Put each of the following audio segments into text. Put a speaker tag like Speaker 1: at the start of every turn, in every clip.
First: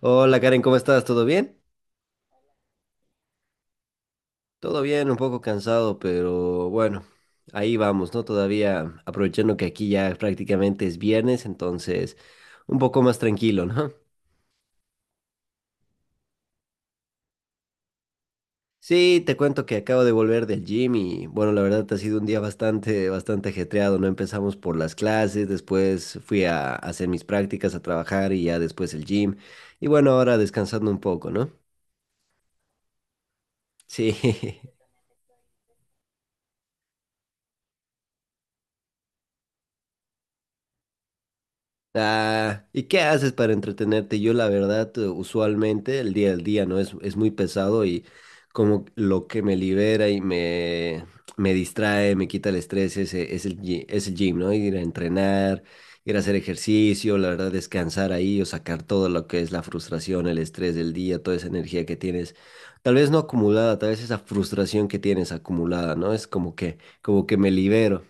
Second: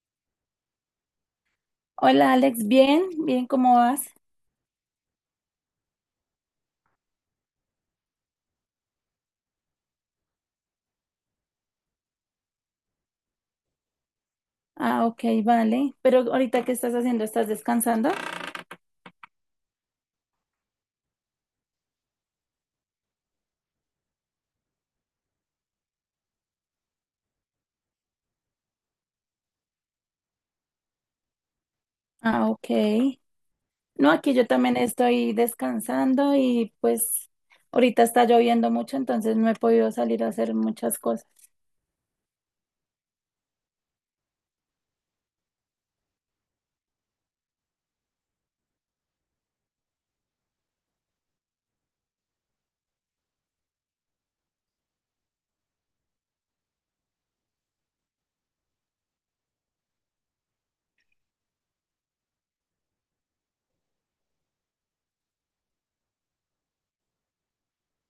Speaker 1: Hola Karen, ¿cómo estás? ¿Todo bien?
Speaker 2: Hola Alex, bien, bien, ¿cómo vas?
Speaker 1: Todo bien, un poco cansado, pero bueno, ahí vamos, ¿no? Todavía aprovechando que aquí ya prácticamente es viernes, entonces un poco más tranquilo, ¿no?
Speaker 2: Ah, ok, vale. Pero ahorita, ¿qué estás haciendo? ¿Estás descansando?
Speaker 1: Sí, te cuento que acabo de volver del gym y bueno, la verdad ha sido un día bastante, bastante ajetreado, ¿no? Empezamos por las clases, después fui a hacer mis prácticas, a trabajar y ya después el gym. Y bueno, ahora descansando un poco, ¿no?
Speaker 2: Ah, ok. No,
Speaker 1: Sí.
Speaker 2: aquí yo también estoy descansando y pues ahorita está lloviendo mucho, entonces no he podido salir a hacer muchas cosas.
Speaker 1: Ah, ¿y qué haces para entretenerte? Yo la verdad, usualmente el día al día no es muy pesado y como lo que me libera me distrae, me quita el estrés es es el gym, ¿no? Ir a entrenar, ir a hacer ejercicio, la verdad descansar ahí o sacar todo lo que es la frustración, el estrés del día, toda esa energía que tienes, tal vez no acumulada, tal vez esa frustración que tienes acumulada, ¿no? Es como que me libero.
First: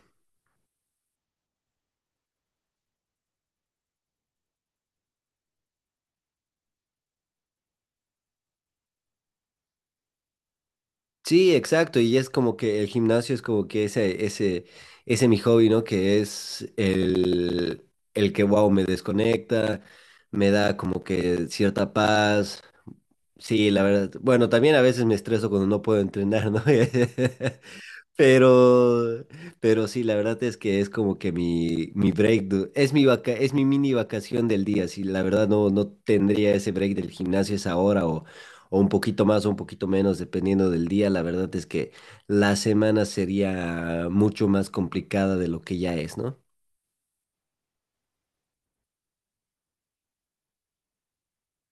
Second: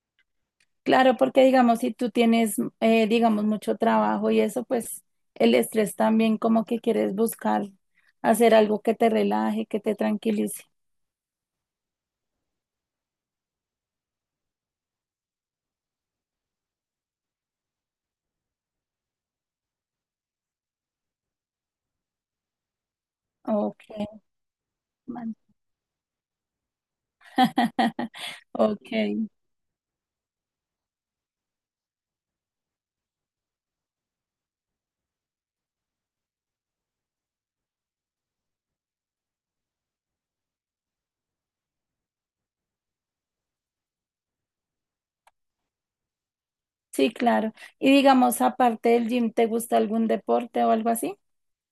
Speaker 2: Claro, porque digamos, si tú tienes, digamos, mucho trabajo y eso, pues el estrés también como que quieres buscar hacer algo que te relaje, que te tranquilice.
Speaker 1: Sí, exacto, y es como que el gimnasio es como que ese mi hobby, ¿no? Que es el que, wow, me desconecta, me da como que cierta paz. Sí,
Speaker 2: Ok,
Speaker 1: la verdad. Bueno, también a veces me
Speaker 2: man.
Speaker 1: estreso cuando no puedo entrenar, ¿no?
Speaker 2: Ok.
Speaker 1: Pero, pero sí, la verdad es que es como que mi break, es mi vaca, es mi mini vacación del día. Si la verdad no tendría ese break del gimnasio esa hora o un poquito más o un poquito menos, dependiendo del día. La verdad es que la semana sería mucho más complicada de lo que ya es, ¿no?
Speaker 2: Sí, claro. Y digamos, aparte del gym, ¿te gusta algún deporte o algo así?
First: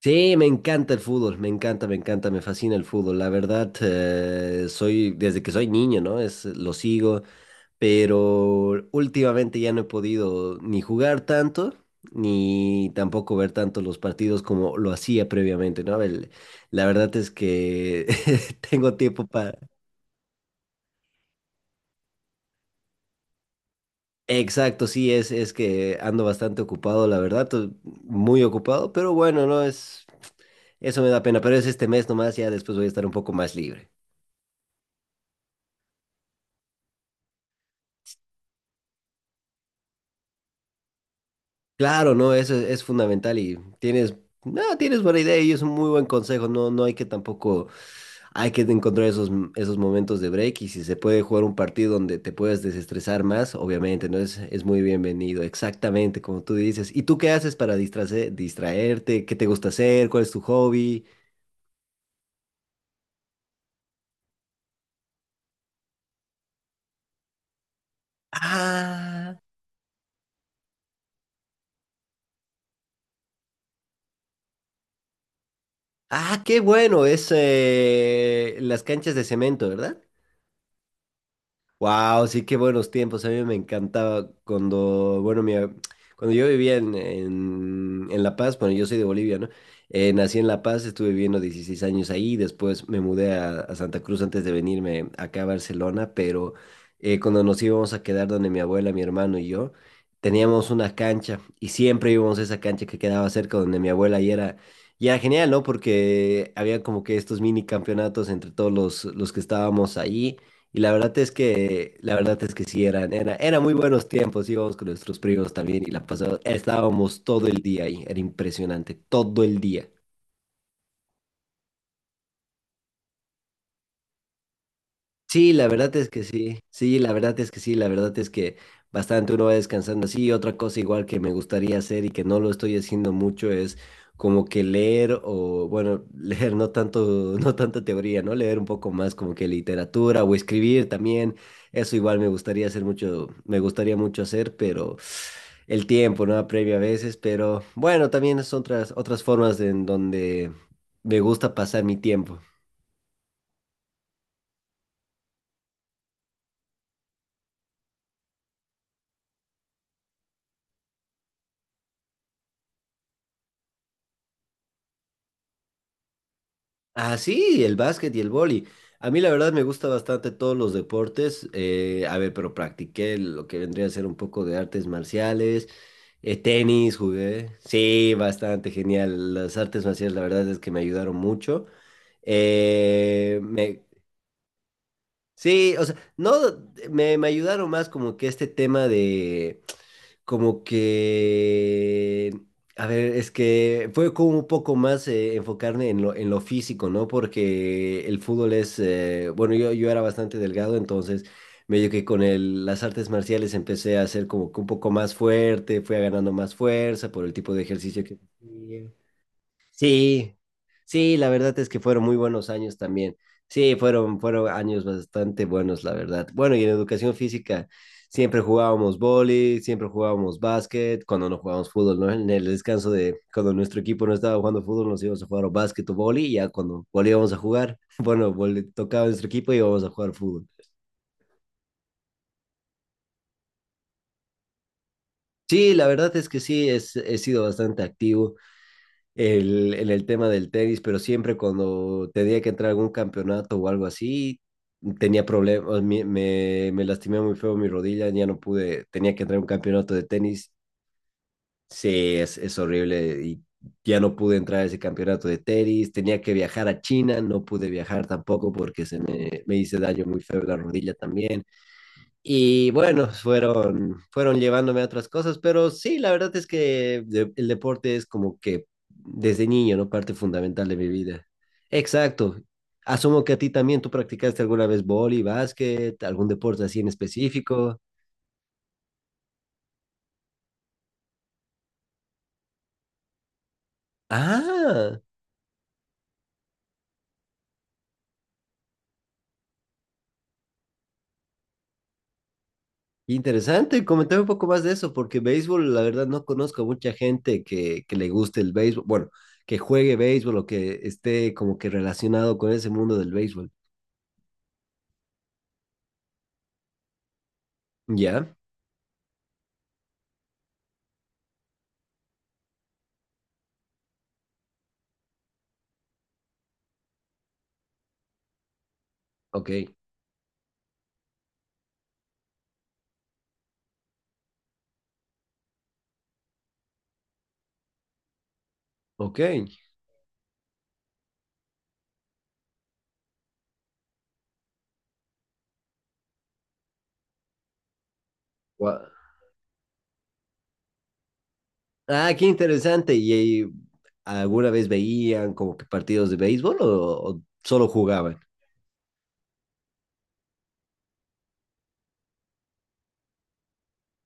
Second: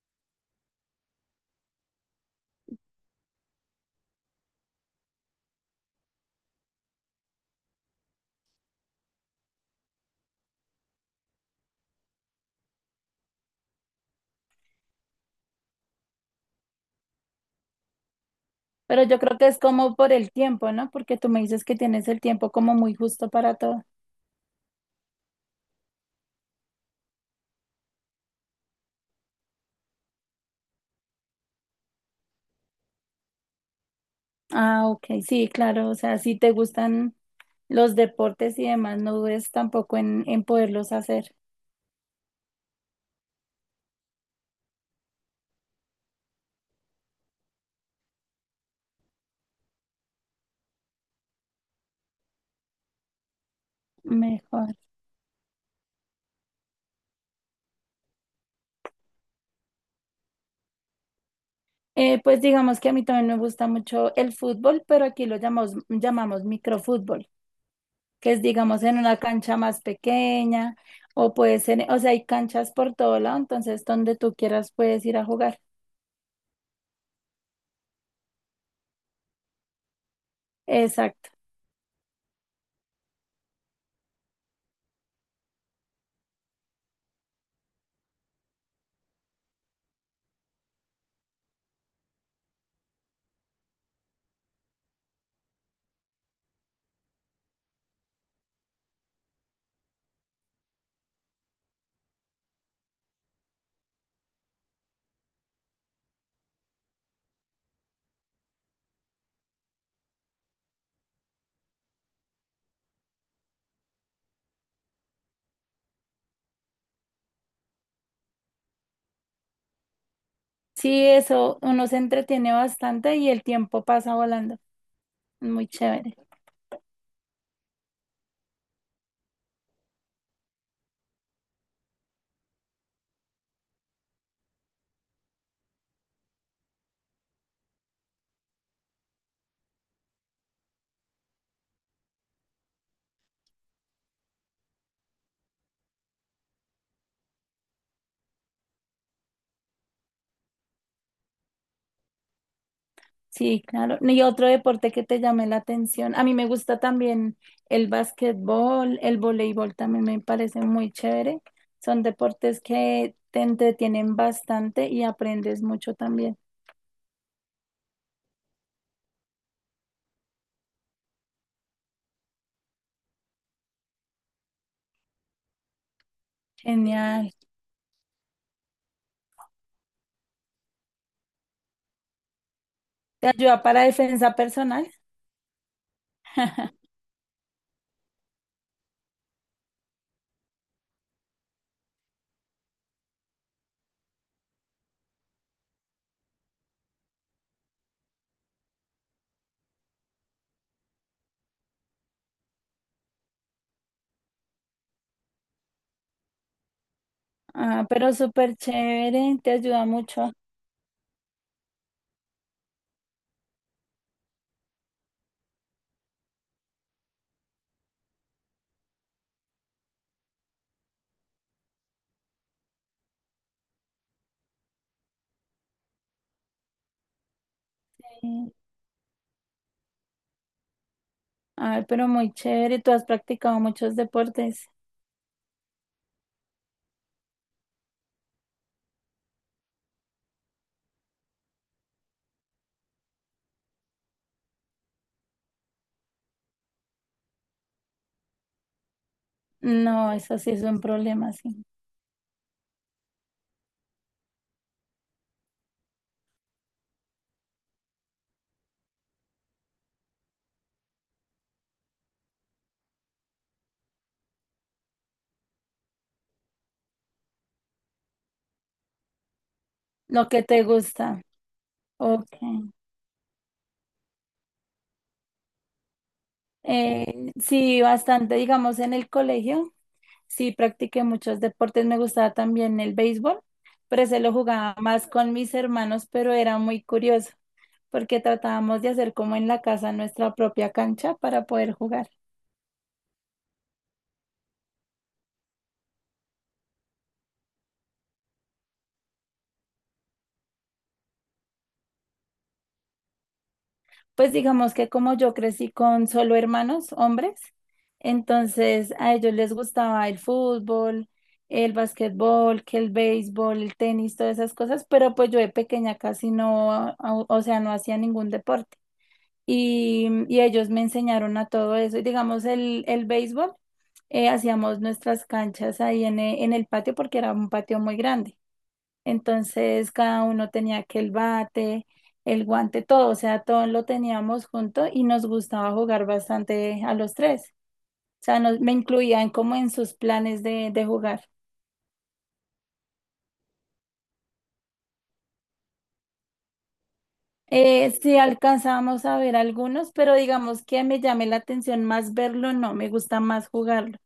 Speaker 1: Sí, me encanta el fútbol, me encanta, me encanta, me fascina el fútbol. La verdad, soy, desde que soy niño, ¿no? Es, lo sigo. Pero últimamente ya no he podido ni jugar tanto, ni tampoco ver tanto los partidos como lo hacía previamente, ¿no? La verdad es que tengo
Speaker 2: Pero yo
Speaker 1: tiempo
Speaker 2: creo que
Speaker 1: para...
Speaker 2: es como por el tiempo, ¿no? Porque tú me dices que tienes el tiempo como muy justo para todo.
Speaker 1: Exacto, sí, es que ando bastante ocupado, la verdad, muy ocupado, pero bueno, no es... Eso me da pena, pero es este mes nomás, ya después voy a estar un poco más libre.
Speaker 2: Ah, ok, sí, claro. O sea, si te gustan los deportes y demás, no dudes tampoco en poderlos hacer
Speaker 1: Claro, no, eso es fundamental y tienes, no, tienes buena idea y es un muy buen consejo, no, no hay que tampoco, hay que encontrar esos momentos de break y si se puede jugar un partido donde te puedas desestresar más, obviamente, ¿no? Es
Speaker 2: mejor.
Speaker 1: muy bienvenido, exactamente como tú dices. ¿Y tú qué haces para distraerte? ¿Qué te gusta hacer? ¿Cuál es tu hobby?
Speaker 2: Pues digamos que a mí también me gusta mucho el fútbol, pero aquí lo llamamos, llamamos microfútbol. Que es, digamos, en una
Speaker 1: Ah,
Speaker 2: cancha más pequeña, o puede ser, o sea, hay canchas por todo lado, entonces donde tú quieras puedes ir a jugar.
Speaker 1: ah, qué bueno, es las canchas de cemento, ¿verdad?
Speaker 2: Exacto.
Speaker 1: Wow, sí, qué buenos tiempos. A mí me encantaba cuando, bueno, cuando yo vivía en La Paz, bueno, yo soy de Bolivia, ¿no? Nací en La Paz, estuve viviendo 16 años ahí, después me mudé a Santa Cruz antes de venirme acá a Barcelona, pero cuando nos íbamos a quedar donde mi abuela, mi hermano y yo, teníamos una cancha y siempre íbamos a esa cancha que quedaba cerca donde mi abuela y era... Y era genial, ¿no? Porque había como que estos mini campeonatos entre todos los que estábamos ahí. Y la verdad es que, la verdad es que sí, eran, era, eran muy buenos tiempos, íbamos con nuestros primos también y la pasada, estábamos todo el día ahí, era impresionante, todo el día.
Speaker 2: Sí, eso, uno se entretiene bastante y el tiempo pasa volando.
Speaker 1: Sí,
Speaker 2: Muy
Speaker 1: la verdad es
Speaker 2: chévere.
Speaker 1: que sí, sí, la verdad es que sí, la verdad es que bastante uno va descansando así. Otra cosa igual que me gustaría hacer y que no lo estoy haciendo mucho es como que leer o, bueno, leer no tanto, no tanta teoría, ¿no? Leer un poco más como que literatura o escribir también. Eso igual me gustaría hacer mucho, me gustaría mucho hacer, pero el tiempo, ¿no? Apremia a veces, pero bueno, también son otras formas en donde me gusta pasar mi tiempo.
Speaker 2: Sí, claro. Y otro deporte que te llame la atención. A mí me gusta también el básquetbol, el voleibol también me parece muy chévere. Son deportes que te entretienen bastante y aprendes mucho también.
Speaker 1: Ah, sí, el básquet y el vóley. A mí la verdad me gusta bastante todos los deportes. A ver, pero practiqué lo que vendría a ser un poco de artes marciales, tenis
Speaker 2: Genial.
Speaker 1: jugué. Sí, bastante genial. Las artes marciales la verdad es que me ayudaron mucho.
Speaker 2: ¿Te
Speaker 1: Eh,
Speaker 2: ayuda para
Speaker 1: me,
Speaker 2: defensa personal?
Speaker 1: sí, o sea, no, me ayudaron más como que este tema de como que, a ver, es que fue como un poco más enfocarme en lo físico, ¿no? Porque el fútbol es, bueno, yo era bastante delgado, entonces medio que con las artes marciales empecé a ser como que un poco más fuerte, fui ganando más fuerza por el tipo de
Speaker 2: Ah,
Speaker 1: ejercicio
Speaker 2: pero
Speaker 1: que
Speaker 2: súper
Speaker 1: hacía.
Speaker 2: chévere, te ayuda mucho.
Speaker 1: Sí, sí, la verdad es que fueron muy buenos años también. Sí, fueron, fueron años bastante buenos, la verdad. Bueno, y en educación física siempre jugábamos vóley, siempre jugábamos básquet, cuando no jugábamos fútbol, ¿no? En el descanso de cuando nuestro equipo no estaba jugando fútbol, nos íbamos a jugar o básquet o vóley, y ya cuando volvíamos a jugar, bueno,
Speaker 2: Ay,
Speaker 1: tocaba nuestro equipo y íbamos a jugar fútbol.
Speaker 2: ay, pero muy chévere, tú has practicado muchos deportes.
Speaker 1: Sí, la verdad es que sí, es, he sido bastante activo. En el tema del tenis, pero siempre cuando tenía que entrar a algún campeonato o algo así, tenía problemas, me lastimé muy feo mi rodilla, ya no pude, tenía que entrar a un campeonato de
Speaker 2: No, eso
Speaker 1: tenis,
Speaker 2: sí es un problema, sí.
Speaker 1: sí, es horrible y ya no pude entrar a ese campeonato de tenis, tenía que viajar a China, no pude viajar tampoco porque me hice daño muy feo en la rodilla también. Y bueno, fueron, fueron llevándome a otras cosas, pero sí, la verdad es que el deporte es como que desde niño, ¿no? Parte
Speaker 2: Lo que te
Speaker 1: fundamental de mi
Speaker 2: gusta.
Speaker 1: vida.
Speaker 2: Ok.
Speaker 1: Exacto. Asumo que a ti también tú practicaste alguna vez vóley, básquet, algún deporte así en específico.
Speaker 2: Sí, bastante, digamos, en el colegio, sí practiqué muchos deportes. Me gustaba también el béisbol, pero se lo jugaba
Speaker 1: Ah,
Speaker 2: más con mis hermanos, pero era muy curioso porque tratábamos de hacer como en la casa nuestra propia cancha para poder jugar.
Speaker 1: interesante. Comentame un poco más de eso, porque béisbol, la verdad, no conozco a mucha gente que le guste el béisbol, bueno, que juegue béisbol o que esté como que relacionado con ese mundo del béisbol.
Speaker 2: Pues digamos que como yo crecí con solo hermanos, hombres,
Speaker 1: ¿Ya?
Speaker 2: entonces a ellos les gustaba el fútbol, el basquetbol, que el béisbol, el tenis, todas esas cosas, pero pues yo de pequeña casi no, o sea, no hacía ningún deporte.
Speaker 1: Ok,
Speaker 2: Y ellos me enseñaron a todo eso. Y digamos el béisbol, hacíamos nuestras canchas ahí en, en el patio porque era un patio muy grande.
Speaker 1: ok.
Speaker 2: Entonces cada uno tenía que el bate, el guante, todo, o sea, todo lo teníamos junto y nos gustaba jugar bastante a los tres. O sea, nos- me
Speaker 1: Gua-
Speaker 2: incluían como en sus planes de jugar.
Speaker 1: Ah, qué interesante. ¿Y alguna vez veían como que partidos de béisbol o solo
Speaker 2: Sí
Speaker 1: jugaban?
Speaker 2: alcanzábamos a ver algunos, pero digamos que me llame la atención más verlo, no, me gusta más jugarlo.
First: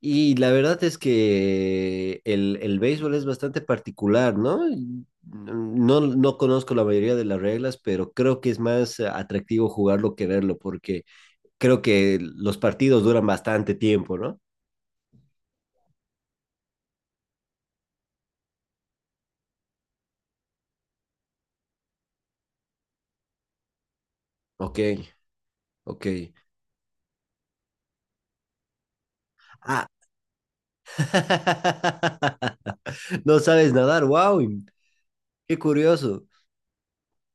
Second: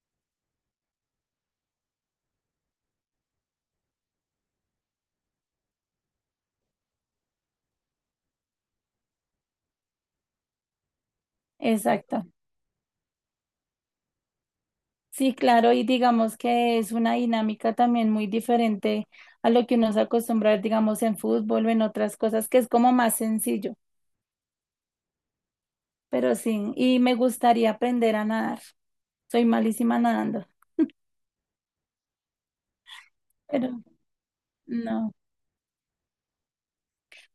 Speaker 1: Y la verdad es que el béisbol es bastante particular, ¿no? Y no, no conozco la mayoría de las reglas, pero creo que es más atractivo jugarlo que verlo, porque creo que
Speaker 2: Exacto.
Speaker 1: los partidos duran bastante tiempo, ¿no?
Speaker 2: Sí, claro, y digamos que es una dinámica también muy diferente a lo que uno se acostumbra, digamos, en fútbol o en otras cosas, que es como más sencillo.
Speaker 1: Ok, ok.
Speaker 2: Pero sí, y me gustaría aprender a nadar. Soy
Speaker 1: Ah.
Speaker 2: malísima nadando,
Speaker 1: No
Speaker 2: pero
Speaker 1: sabes nadar, wow,
Speaker 2: no.
Speaker 1: qué curioso.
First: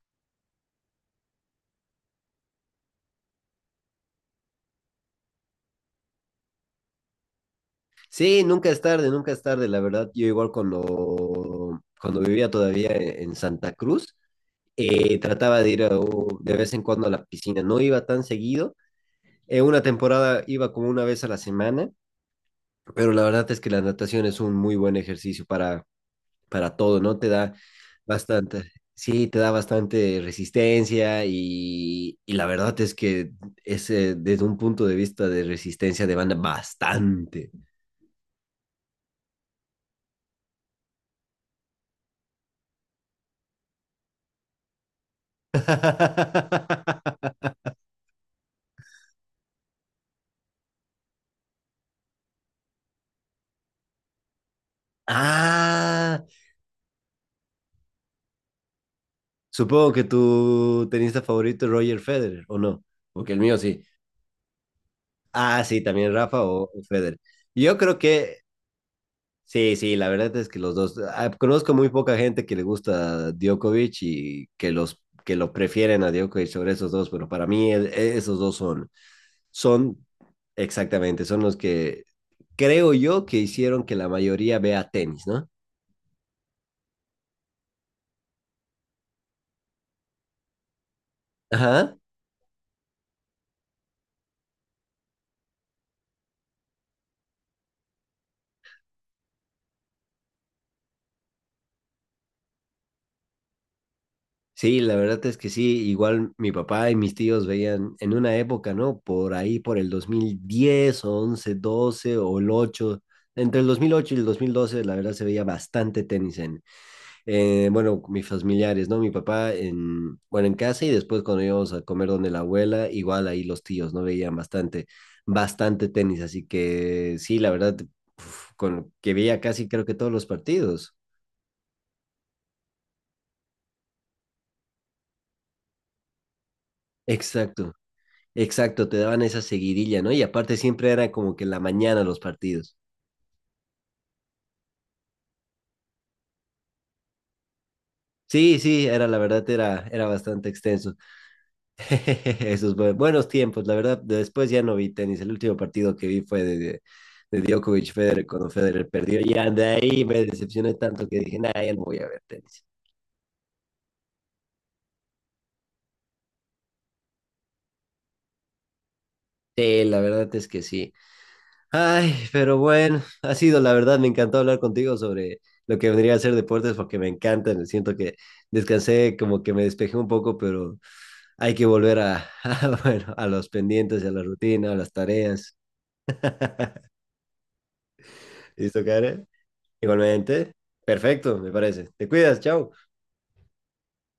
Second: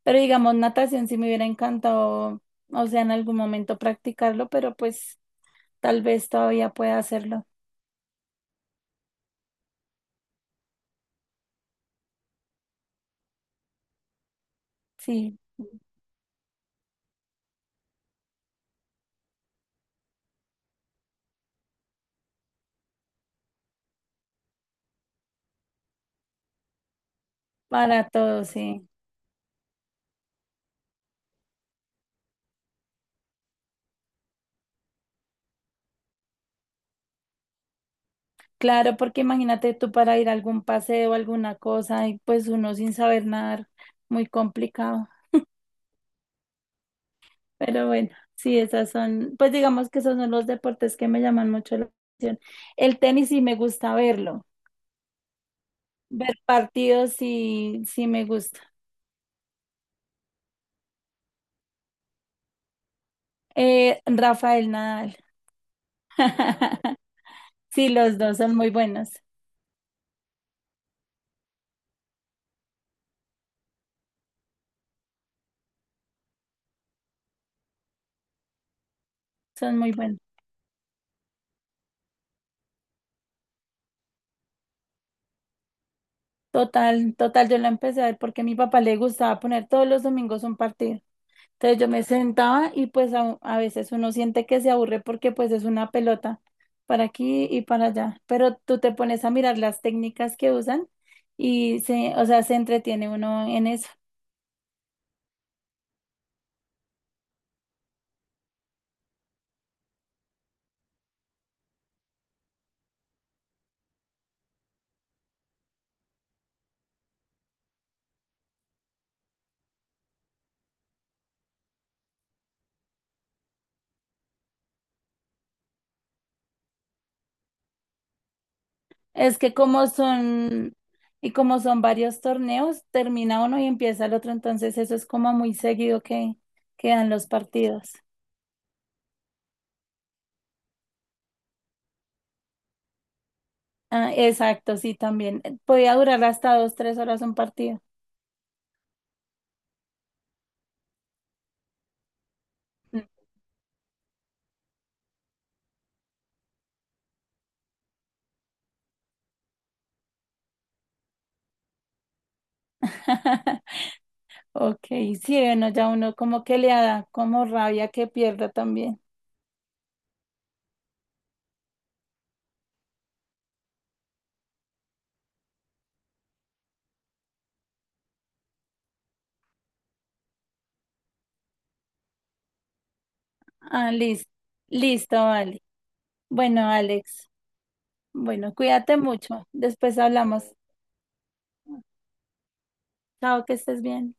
Speaker 2: Pero digamos, natación sí me hubiera encantado, o sea, en algún momento practicarlo, pero pues tal vez todavía pueda hacerlo.
Speaker 1: Sí, nunca es tarde, nunca es tarde, la verdad. Yo igual cuando, cuando vivía todavía en Santa Cruz,
Speaker 2: Sí,
Speaker 1: trataba de ir a de vez en cuando a la piscina. No iba tan seguido. En una temporada iba como una vez a la semana, pero la verdad es que la natación es un muy buen ejercicio para todo, ¿no? Te da
Speaker 2: para todo,
Speaker 1: bastante,
Speaker 2: sí.
Speaker 1: sí, te da bastante resistencia y la verdad es que es desde un punto de vista de resistencia de banda bastante.
Speaker 2: Claro, porque imagínate tú para ir a algún paseo, alguna cosa, y pues uno sin saber nadar, muy complicado. Pero bueno, sí, esas son, pues digamos que esos son los deportes que me llaman mucho la atención. El tenis sí me gusta verlo.
Speaker 1: Ah,
Speaker 2: Ver partidos sí, sí me gusta.
Speaker 1: supongo que tu tenista favorito es Roger Federer, ¿o no? Porque el mío sí.
Speaker 2: Rafael Nadal.
Speaker 1: Ah, sí, también Rafa o Federer. Yo
Speaker 2: Sí,
Speaker 1: creo
Speaker 2: los
Speaker 1: que
Speaker 2: dos son muy buenos,
Speaker 1: sí, sí, la verdad es que los dos. Ah, conozco muy poca gente que le gusta Djokovic y que los que lo prefieren a Djokovic sobre esos dos, pero para mí esos dos son,
Speaker 2: son muy
Speaker 1: son
Speaker 2: buenos.
Speaker 1: exactamente, son los que creo yo que hicieron que la mayoría vea tenis, ¿no?
Speaker 2: Total, total, yo la empecé a ver porque a mi papá le gustaba poner todos los domingos un partido. Entonces yo
Speaker 1: Ajá.
Speaker 2: me sentaba y pues a veces uno siente que se aburre porque pues es una pelota para aquí y para allá. Pero tú te pones a mirar las técnicas que usan y se, o sea, se entretiene uno en eso.
Speaker 1: Sí, la verdad es que sí, igual mi papá y mis tíos veían en una época, ¿no? Por ahí, por el 2010 o 2011, 2012 o el 8 entre el 2008 y el 2012 la verdad se veía bastante tenis en, bueno, mis familiares, ¿no? Mi papá en, bueno, en casa y después cuando íbamos a comer donde la abuela, igual ahí los tíos, ¿no? Veían bastante, bastante tenis, así que sí, la verdad, uf, con, que
Speaker 2: Es
Speaker 1: veía
Speaker 2: que
Speaker 1: casi creo
Speaker 2: como
Speaker 1: que todos los
Speaker 2: son,
Speaker 1: partidos.
Speaker 2: y como son varios torneos, termina uno y empieza el otro, entonces eso es como muy seguido que quedan los
Speaker 1: Exacto.
Speaker 2: partidos.
Speaker 1: Exacto, te daban esa seguidilla, ¿no? Y aparte siempre era como que en la mañana los partidos.
Speaker 2: Ah, exacto, sí, también. Podía durar hasta 2, 3 horas un partido.
Speaker 1: Sí, sí, era la verdad, era, era bastante extenso. Esos
Speaker 2: Mm.
Speaker 1: buenos tiempos, la verdad, después ya no vi tenis. El último partido que vi fue de Djokovic Federer cuando Federer perdió. Y de ahí me decepcioné tanto que dije, nah, ya no voy a ver tenis.
Speaker 2: Ok, sí, bueno, ya uno como que le da como rabia que pierda también.
Speaker 1: Sí, la verdad es que sí. Ay, pero bueno, ha sido la verdad, me encantó hablar contigo sobre lo que vendría a ser deportes porque me encantan. Siento que descansé, como que me despejé un poco, pero hay que volver a, a, bueno, a los
Speaker 2: Ah,
Speaker 1: pendientes, a la
Speaker 2: listo,
Speaker 1: rutina, a las
Speaker 2: listo,
Speaker 1: tareas.
Speaker 2: vale. Bueno, Alex, bueno,
Speaker 1: ¿Listo,
Speaker 2: cuídate
Speaker 1: Karen?
Speaker 2: mucho. Después hablamos.
Speaker 1: Igualmente. Perfecto, me parece. Te cuidas, chao.
Speaker 2: Chao, que estés bien.